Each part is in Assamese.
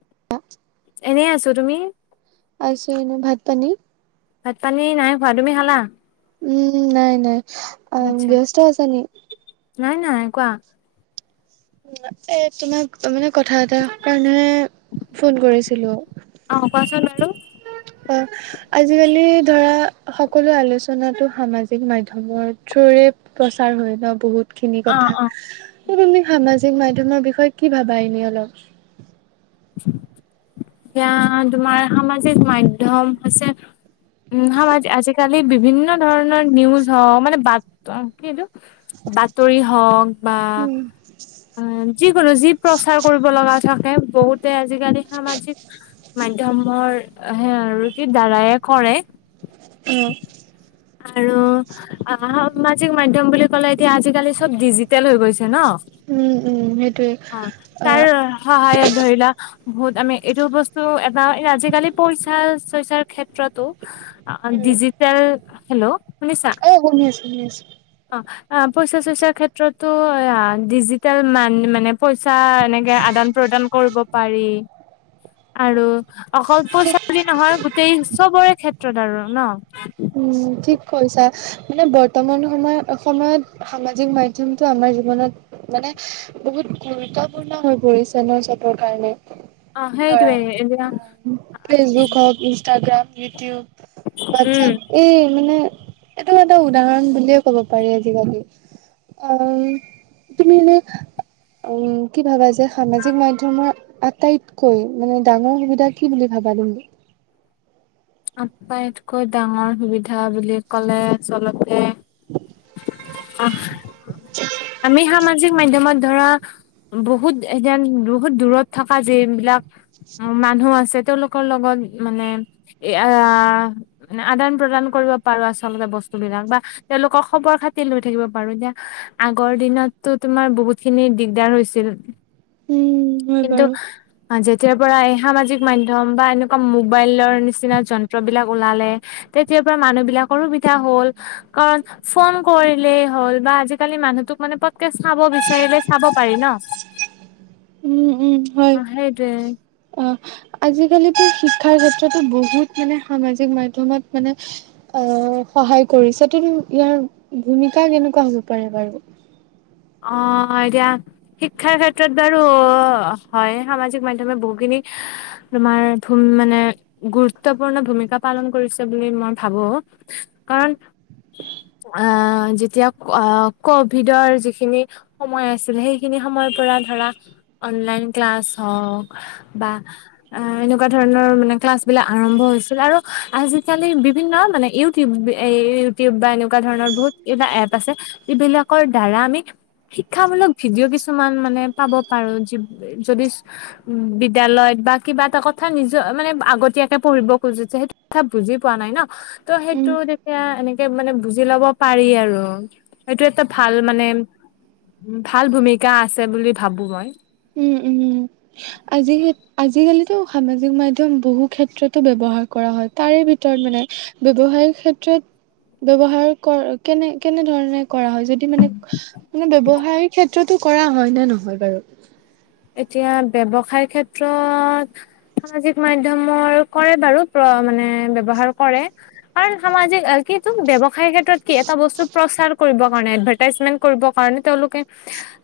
এ [inaudible] এনেই আছোঁ তুমি? আছোঁ এনে। ভাত পানী ভাত পানী নাই খোৱা। তুমি খালা? উম, নাই, নাই আ আচ্ছা ব্যস্ত আছা নি? নাই নাই। কোৱা এ তোমাক তাৰমানে কথা এটাৰ কাৰণে ফোন কৰিছিলো। অ কোৱাচোন বাৰু অ আজিকালি, ধৰা সকলো আলোচনাটো সামাজিক, মাধ্যমৰ থ্ৰোৰে প্ৰচাৰ হয় ন বহুত। খিনি অ কথা। অ তুমি সামাজিক মাধ্যয়মৰ বিষয়ে কি ভাবা এনে অলপ? এয়া তোমাৰ সামাজিক মাধ্যয়ম হৈছে, উম, সামাজ আজিকালি বিভিন্ন ধৰণৰ নিউজ হওক মানে বা ত কিএইটো বাতৰি হওক বা উম উম, যিকোনো যি প্ৰচাৰ কৰিব লগা থাকে, বহুতে আজিকালি সামাজিক মাধ্যমৰ সে আৰু দ্বাৰায়েই কৰে। অ আৰু অ' সামাজিক মাধ্যম বুলি কলে, এতিয়া আজিকালি চব ডিজিটেল হৈ গৈছে ন? উম, উম সেইটোৱে। অ আ তাৰ সহায়ত ধৰি লোৱা বহুত আমি এইটো বস্তু এটা, আজিকালি পইচা চইচাৰ ক্ষেত্ৰতো ডিজি টেল হেল্ল' শুনিছা? অ শুনি আছোঁ, শুনি আছোঁ। অ' অ' পইচা চইচাৰ ক্ষেত্ৰতো ডিজিটেল মান মানে পইচা এনেকে আদান প্ৰদান কৰিব পাৰি। আৰু অকল পইচা বুলি নহয়, গোটেই চবৰে ক্ষেত্ৰত আৰু ন? উম, ঠিক কৈছা। মানে বৰ্তমান সময় সময়ত সামাজিক মাধ্যমতটো আমাৰ জীৱনত মানে বহুত গুৰুত্বপূৰ্ণ হৈ পৰিছে ন চবৰ কাৰণে। অ ধৰা সেইটোৱে এতিয়া ফেচবুক হওক, ইনষ্টাগ্ৰাম ইউটিউব উম হোৱাটচএপ এই মানে এইটো এটা উদাহৰণ বুলিয়ে ক'ব পাৰি আজিকালি। অ', তুমি এনেই উ কি ভাবা যে সামাজিক মাধ্যমৰ আটাইতকৈ মানে ডাঙৰ সুবিধা কি বুলি ভাবা তুমি? আটাইতকৈ ডাঙৰ সুবিধা বুলি ক'লে আচলতে। আমি সামাজিক মাধ্যমত ধৰা বহুত এদন বহুত দূৰত থকা যে এইবিলাক মানুহ আছে তেওঁলোকৰ লগত মানে আহ মানে আদান প্ৰদান কৰিব পাৰো আচলতে বস্তু বিলাক। বা তেওঁলোকক খবৰ খাতি লৈ থাকিব পাৰো দিয়া। আগৰ দিনতো তোমাৰ বহুত খিনি দিগদাৰ হৈছিল। উম হয় কিন্তু বাৰু অ' যেতিয়াৰ পৰা এই সামাজিক মাধ্যম বা এনেকুৱা মোবাইলৰ নিচ চিনা যন্ত্ৰবিলাক ওলালে তেতিয়াৰ পৰা মানুহ বিলাকৰ সুবিধা হ'ল। কাৰণ ফোন কৰিলেই হ'ল বা আজিকালি মানুহটোক মানে পতকে চাব বিচাৰিলে চাব পাৰি ন। উ [unintelligible] অ' সেইটোৱেই। অ' আজিকালিতো শিক্ষাৰ ক্ষেত্ৰতো বহুত মানে সামাজিক মাধ্যমত মানে আহ সহায় কৰিছা তুমি ইয়াৰ ভূমিকা কেনেকুৱা হ'ব পাৰে বাৰু? অ' এতিয়া শিক্ষাৰ ক্ষেত্ৰত বাৰু হয়, সামাজিক মাধ্যমে বহুখিনি তোমাৰ মানে গুৰুত্বপূৰ্ণ ভূমিকা পালন কৰিছে বুলি মই ভাবো। কাৰণ আ' যেতিয়া ক'ভিডৰ যিখি খিনি সময় আছিল, সেইখিনি সময়ৰ পৰা ধৰা অনলাইন ক্লাছ হওঁক বা আ' এনেকুৱা ধৰণৰ মানে ক্লাছ বিলাক আৰম্ভ হৈছিল, আৰু আজিকালি বিভিন্ন মানে ইউ টিউব ইউটিউব বা এনেকুৱা ধৰণৰ বহুত কিবা এপ আছে। এইবিলাকৰ দ্বাৰা আমি শিক্ষামূলক ভিডিঅ' কিছুমান মানে পাব পাৰো। যি যদি উ বিদ্যালয়ত বা কিবা এটা কথা নিজৰ মানে আগতীয়াকে পঢ়িব খোজোযে সেই চব বুজি পোৱা নাই ন, ত' উম সেইটো তেতিয়া এনেকে মানে বুজি লব পাৰি আৰু। এইটো এটা ভাল মানে - ভাল ভূমিকা আছে বুলি ভাবো মই। উম উম আজি হেত আজিকালিতো সামাজিক মাধ্যয়ম বহু ক্ষেত্ৰতো ব্যৱহাৰ কৰা হয়, তাৰে ভিতৰত মানে - ব্যৱসায়িক ক্ষেত্ৰত ব্যৱহাৰ কৰ কেনে কেনেধৰণে কৰা হয় যদি মানে - মানে ব্যবসায়িক ক্ষেত্ৰতো কৰা হয় নে নহয় বাৰু? এতিয়া ব্যবসায়িক ক্ষেত্ৰত - সামাজিক মাধ্যয়মৰ কৰে বাৰু প্ৰ মানে ব্যৱহাৰ কৰে। কাৰণ সামাজিক কি এইটো ব্যৱসায় ক্ষেত্ৰত কি এটা বস্তু প্ৰচাৰ কৰিব কাৰণে এডভাৰটাইজমেন্ট - কৰিব কাৰণে তেওঁলোকে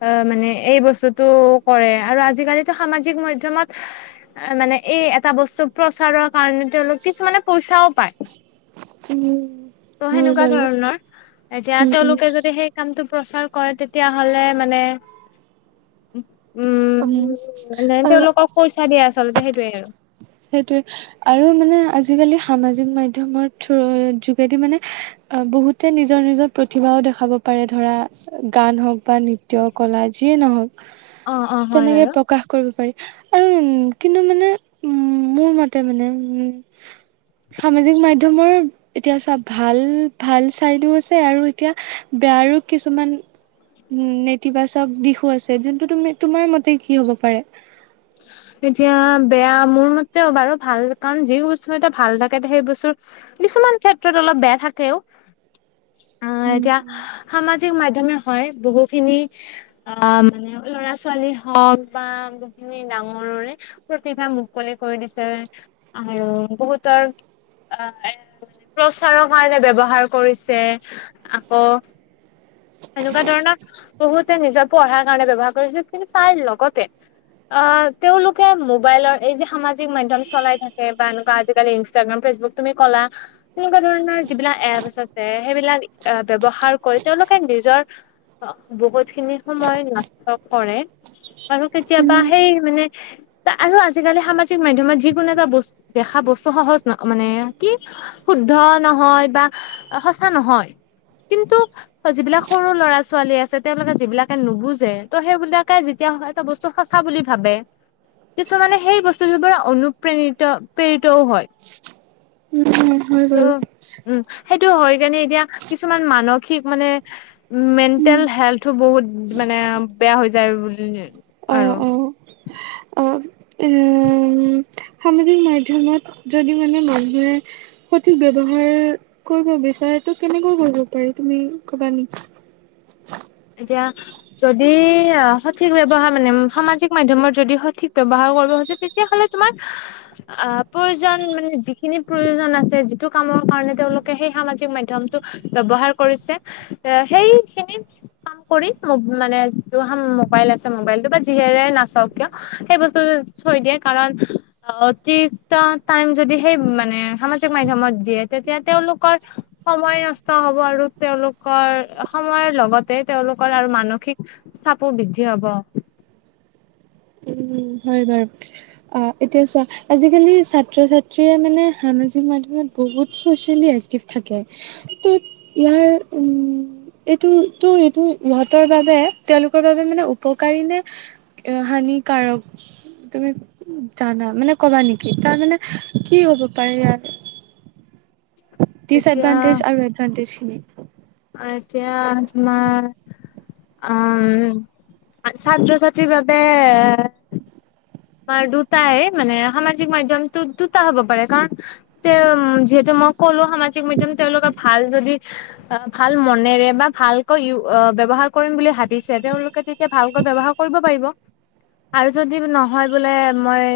অ মানে এই বস্তুটো - কৰে আৰু আজিকালিতো সামাজিক মাধ্যয়মত - মানে এই এটা বস্তু প্ৰচাৰৰ কাৰণে তেওঁলোক কিছুমানে পইচাও পায়। উম ত হয় সেনেকুৱা বাৰু ধৰণৰ এতিয়া উম তেওঁলোকে যদি সেই - কামটো প্ৰচাৰ কৰে তেতিয়াহ'লে মানে - উম মানে উম তেওঁলোকক পইচা দিয়ে আচলতে সেইটোৱে আৰু। সেইটোৱে আৰু মানে আজিকালি সামাজিক মাধ্যয়মৰ থ্ৰ যোগেদি মানে - অ বহুতে নিজৰ নিজৰ প্ৰতিভাও দেখাব পাৰে ধৰা - গান হওক বা নৃত্য কলা যিয়ে নহওক। অ অ হয় তেনেকে বাৰু প্ৰকাশ কৰিব পাৰি আৰু উ কিন্তু মানে - উম মোৰ মতে মানে, উম সামাজিক মাধ্যয়মৰ - এতিয়া চোৱা ভাল ভাল চাইডো আছে আৰু এতিয়া বেয়াৰো কিছুমান - উম নেতিবাচক দিশো আছে যোনটো তুমি তোমাৰ মতে কি হ'ব পাৰে? এতিয়া বেয়া মোৰ মতেও বাৰু ভাল কাৰণ যি বস্তু এটা ভাল থাকে সেই বস্তুৰ - কিছুমান ক্ষেত্ৰত অলপ বেয়া থাকেও। [unintelligible] অ', এতিয়া সামাজিক মাধ্যমে হয় বহুখিনি - অ মানে ল'ৰা-ছোৱালী হওক বা বহু খিনি ডাঙৰৰে প্ৰতিভা মুকলি কৰি দিছে। আৰু বহুতৰ অ এ - প্ৰচাৰৰ কাৰণে ব্যৱহাৰ কৰিছে, আকৌ - সেনেকুৱা ধৰণৰ বহুতে নিজৰ পঢ়াৰ কাৰণে ব্যৱহাৰ কৰিছিল। কিন্তু তাৰ লগতে - অ', তেওঁলোকে মোবাইলৰ এই যে, সামাজিক মাধ্যম চলাই থাকে বা এনেকুৱা আজিকালি ইনষ্টাগ্ৰাম, ফেচবুক - তুমি ক'লা তেনেকুৱা ধৰণৰ যিবিলাক এপছ আছে সেইবিলাক ব্যৱহাৰ কৰি তেওঁলো কে নিজৰ বহুত খিনি সময় নষ্ট কৰে। আৰু কেতিয়াবা উম সেই মানে - আৰু আজিকালি সামাজিক মাধ্যমত যিকোনো এটা বস্তু দেখা বস্তু সহজ ন মানে কি - শুদ্ধ নহয় বা অ সঁচা নহয়, কিন্তু - যিবিলাক সৰু ল'ৰা-ছোৱালী আছে তেওঁলোকে যিবিলাকে নুবুজে ত' সেইবিলাকে যেতিয়া সেই টা বস্তু সঁচা বুলি ভাবে - কিছুমানে সেই বস্তুটোৰ পৰা অনুপ্ৰেৰিত প্ৰেৰিতও হয়। উম উম হয় ত' বাৰু। উম, সেইটো হৈ কেনে এতিয়া কিছুমান মানসিক - মানে মেণ্টেল হেল্থো বহুত মানে বেয়া হৈ যায় বুলি - অ আৰু। অ অ', উম, সামাজিক মাধ্যমত যদি মানে মানুহে - সঠিক ব্যৱহাৰ কৰিব বিচাৰটো কেনেকৈ কৰিব পাৰি তুমি কবা নেকি? এতিয়া যদি সঠিক আ, ব্যৱহাৰ মানে সামাজিক মাধ্যমৰ যদি সঠিক ব্যৱহাৰ কৰিব খোজোঁ তেতিয়াহ'লে তোমাৰ আ, প্ৰয়োজন মানে যিখিনি প্ৰয়োজন আছে যিটো কামৰ কাৰণে তেওঁলোকে সেই সামাজিক মাধ্যমটো ব্যৱহাৰ কৰিছে এ, সেইখিনিত কৰি মোব-মানে যিটো হাম-মোবাইল আছে মোবাইলটো বা যিহেৰে নাচাওঁক কিয়, সেই বস্তুটো থৈ দিয়ে, কাৰণ অতিৰিক্ত টাইম যদি সেই মানে সামাজিক মাধ্যমত দিয়ে, তেতিয়া তেওঁলোকৰ সময় নষ্ট হ'ব আৰু তেওঁলোকৰ সময়ৰ লগত তেই তেওঁলোকৰ আৰু মানসিক চাপো বৃদ্ধি হ'ব। উম, হয় বাৰু। অ', এতিয়া চোৱা আজিকালি ছাত্ৰ ছাত্ৰীয়ে মানে সামাজিক মাধ্যমত বহুত চচিয়েলি এক তিভ থাকে। ত' ইয়াৰ উম এইটো টো এইটো ইহঁতৰ বাবে তেওঁলোকৰ বাবে মানে উপকাৰী নে হানিকাৰক তুমি জানা মানে কবা নেকি? তাৰ মানে কি হ'ব পাৰে ইয়াৰ এতিয়া দিচএডভান্টেজ আৰু এডভাণ্টেজ খিনি। অ', এতিয়া তোমাৰ উম, ছাত্ৰ-ছাত্ৰীৰ বাবে তোমাৰ দুটায়ে মানে সামাজিক মাধ্যমটো দুটা হ'ব পাৰে, কাৰণ তে যিহেতু মই ক'লো সামাজিক মাধ্যম তেওঁলোকৰ ভাল যদি ভাল মনেৰে বা ভালকৈ ইই আ, ব্যয়ৱহাৰ কৰিম বুলি ভাবিছে, তেওঁওলোকে তেতিয়া ভালকৈ ব্যৱহাৰ কৰিব পাৰিব। আৰু যদি নহয় বোলে মই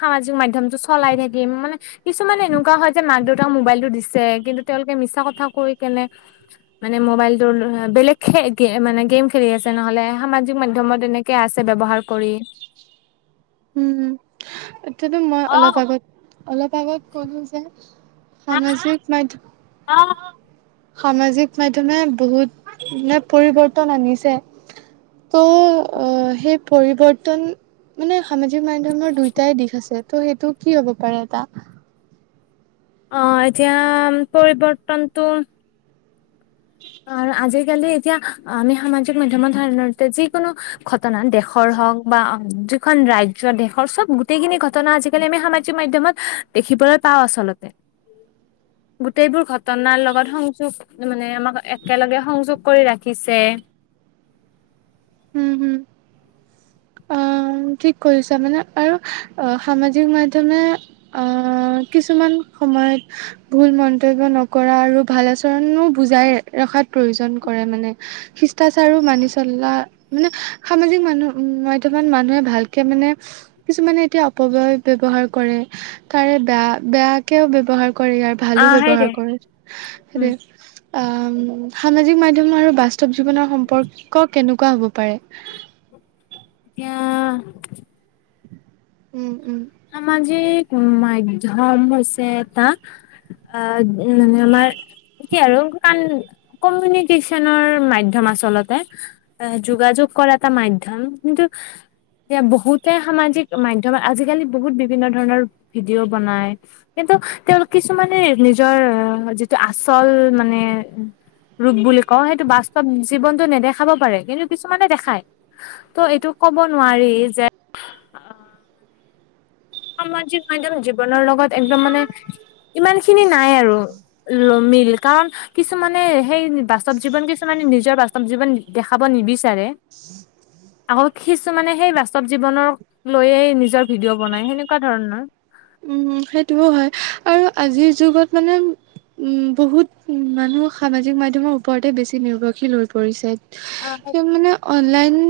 সামাজিক মাধ্যমটো চলাই থাকিম মানে কিছুমানে এনেকুৱা হয় যে, মাক দেউতাক মোবাইলটো দিছে কিন্তু তেওঁলোকে মিছা কথা কৈ কেনে মানে মোবাইলটোৰ লৈ বেলেগ খে গে মানে গেম খেলি আছে, নহ'লে সামাজিক মাধ্যমত এনেক কে আছে ব্যৱহাৰ কৰি। উম, উম। এতিয়াতো মই অলপ আগত, অলপ আগত ক'লো যে সামাজিক মাধ্য সামাজিক মাধ্যমে বহুত, মানে পৰিৱৰ্তন আনিছে। ত' অ', সেই পৰিৱৰ্তন মানে সামাজিক মাধ্যমৰ দুইটাই দিশ আছে, ত' সেইটো কি হ'ব পাৰে এটা? অ', এতিয়া পৰিবৰ্তনটো আৰু আজিকালি এতিয়া আমি সামাজিক মাধ্যমৰ সধাৰণতে যিকোনো ঘটনা, দেশৰ হওঁক বা [unintelligible] খন ৰাজ্য দেশৰ চব, গোটেইখিনি ঘটনা আজিকালি আমি সামাজিক মাধ্যমত দেখিবলৈ পাওঁ আচলতে। [inaudible] গোটেইবোৰ ঘটনাৰ লগত সংযোগ মানে আমাক একেলগে সংযোগ কৰি ৰাখিছে। উম, হুম, অ'। উম, ঠিক কৈছা মানে আৰু অ', সামাজিক মাধ্যমে আ, কিছুমান সময়ত ভুল মন্তব্য নকৰা আৰু ভাল আচৰণো বুজাই ৰখাত প্ৰয়োজন কৰে মানে। শিষ্টাচাৰো মানি চলা মানে সামাজিক মানুহ, মাধ্যমত মানুহে ভালকে মানে কিছুমানে এতিয়া অপবয় ব্যৱহাৰ কৰে, তাৰে বেয়া বেয়াকেও ব্যৱহাৰ কৰে। কৰে আৰু ভালো আহ সেইৰে ব্যৱহাৰ কৰে, উম সেইটোৱে আম', সামাজিক মাধ্যম আৰু বাস্তৱ জীৱনৰ সম্পৰ্ক কেনেকুৱা হ'ব পাৰে? তিয়া উম উম। সামাজিক মাধ্যম হৈছে এটা আগ মানে আমাৰ, কি আৰু কান কমিউনিকেশ্যনৰ মাধ্যম আচলতে। অহ, যোগাযোগ কৰা এটা মাধ্যম, কিন্ত এইয়া বহুতে সামাজিক মাধ্যমত আজিকালি বহুত বিভিন্ন ধৰণৰ ভিডিঅ' বনাই। কিন্তু তেওঁলোক কিছুমানে নিজৰ যিটো আচল মানে ৰূপ বুলি কওঁ, সেইটো বাস্তৱ জীৱনটো নেদেখাব পাৰে, কিন্তু কিছুমানে দেখায়, ত' এইটো ক'ব নোৱাৰি যে সামাজিক মাধ্যম, জীৱনৰ লগত একদম মানে ইমান খিনি নাই আৰু। ল মিল কাৰণ কিছুমানে সেই নি বাস্তৱ জীৱন, কিছুমানে নিজৰ বাস্তৱ জীৱন দেখাব নিবিচাৰে। আকৌ খিছুমানে সেই বাস্তৱ জীৱনক লৈয়েই নিজৰ ভিডিঅ' বনাই, সেনেক কুৱা ধৰণৰ। উম, সেইটোও হয়, আৰু আজিৰ যুগত মানে উম, বহুত মানুহ সামাজিক মাধ্যমৰ ওপৰতেই বেছি নিৰ্ভৰশীল হৈ পৰিছে। অ [unintelligible] মানে অনলাইন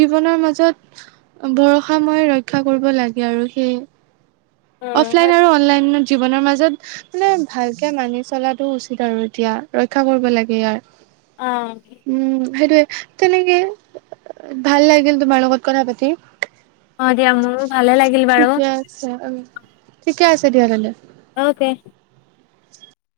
জীৱনৰ মাজত ভৰষাময় ৰক্ষা কৰিব লাগে আৰু সেইয়েই। উম, অফলাইন আৰু অনলাইনৰ জীৱনৰ মাজত মানে ভালকে মানি চলাটো উচিত আৰু এতিয়া, ৰক্ষা কৰিব লাগে ইয়াৰ। অ'। উম, সেইটোয়ে, তেনেকেই, ভাল লাগিল তোমাৰ লগত কথা পাতি। অ দিয়া মোৰো ভালে লাগিল বাৰু ঠিকে আছে অম', ঠিকেই আছে দিয়া তেন্তে। অকে।